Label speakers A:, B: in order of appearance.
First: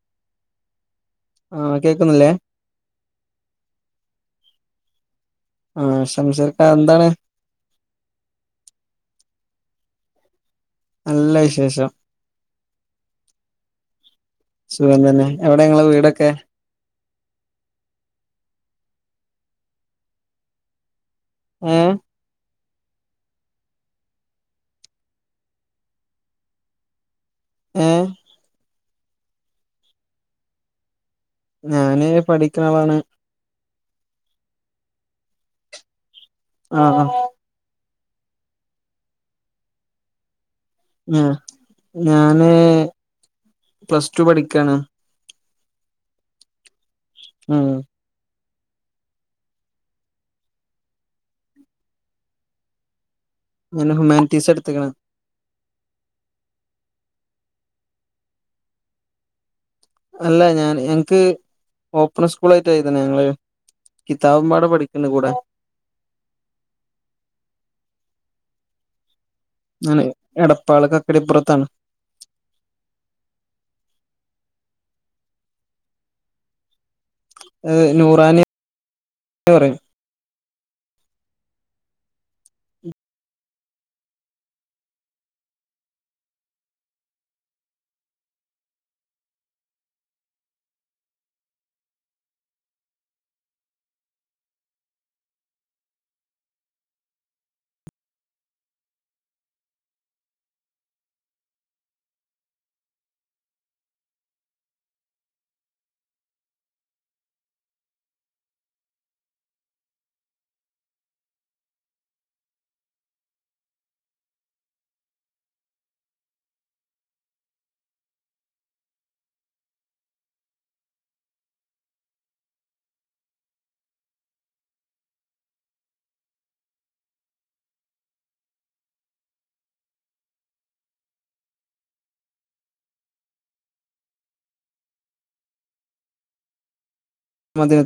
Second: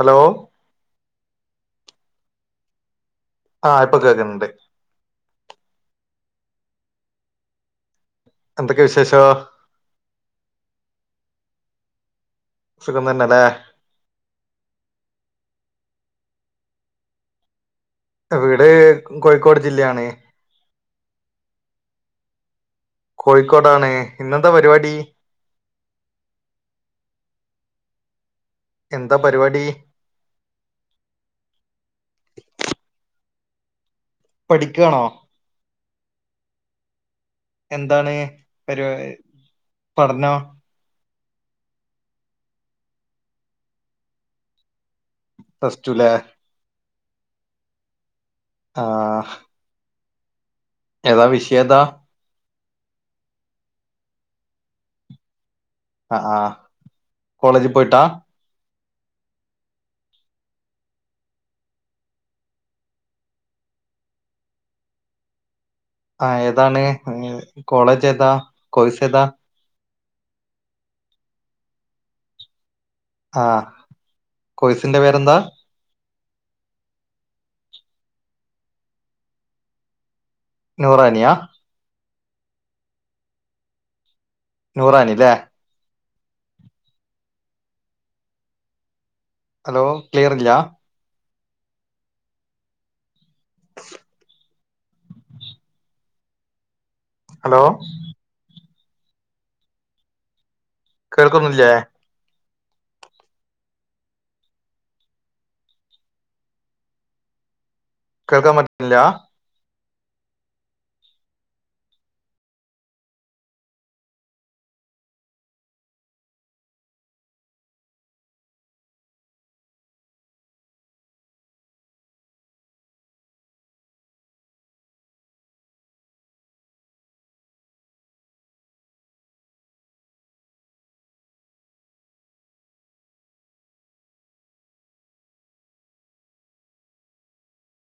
A: Hello
B: ആഹ് കേക്കുന്നില്ലേ?
A: ആഹ് ഇപ്പൊ കേക്ക്ന്ന് ണ്ട്.
B: ആഹ്! ! ! ! എന്താണ്?
A: എന്തൊക്കെ വിശേഷോ?
B: നല്ല വിശേഷം.
A: സുഖം തന്നെ ലേ
B: സുഖം തന്നെ, എവിടെ ങ്ങളെ വീടൊക്കെ?
A: വീട്, കോയിക്കോട് ജില്ലയാണ്.
B: ഊം?
A: കോഴിക്കോടാണ്. ഇന്നെന്താ പരിപാടി?
B: ഏഹ്?
A: എന്താ പരിപാടീ?
B: ഞാന് പഠിക്ക്ണാളാണ്.
A: പഠിക്കാണോ?
B: ആഹ് ആഹ്
A: എന്താണ് പരിപാ, പഠനോം?
B: ഞാ ഞാന്, പ്ലസ് ടു പഠിക്കാണ്.
A: പ്ലസ് ടു ലേ?
B: ഉം
A: ആഹ് ഏതാ വിഷ് യേതാ?
B: ഞാന് ഹുമാൻറ്റീസാ ഇട്ത്ക്ണ്.
A: അഹ് ആഹ്, കോളേജി പോയിട്ടാ?
B: അല്ല ഞാൻ എൻക്ക്, ഓപ്പൺ സ്കൂളായിട്ട എയ്ത്ണത് ഞങ്ങള് കിതാബും പാടെ പഠിക്ക്ണ്ട് കൂടെ
A: ആഹ് ഏതാണ് കോളേജേതാ, കോഴ്സേതാ?
B: ഞാന് എടപ്പാള് കക്കടിപ്പുറത്താണ്.
A: ആഹ്, കൊഴ്സിന്റെ പേരെന്താ?
B: അത് നൂറാനി [inaudible] പറയും.
A: നൂറാനിയാ? നൂറാനി ലേ ഹലോ ക്ലിയറില്ലാ? ഹലോ കേൾക്കുന്നില്ലേ? കേൾക്കാൻ പറ്റ്ന്നില്ലാ?
B: [unintelligible]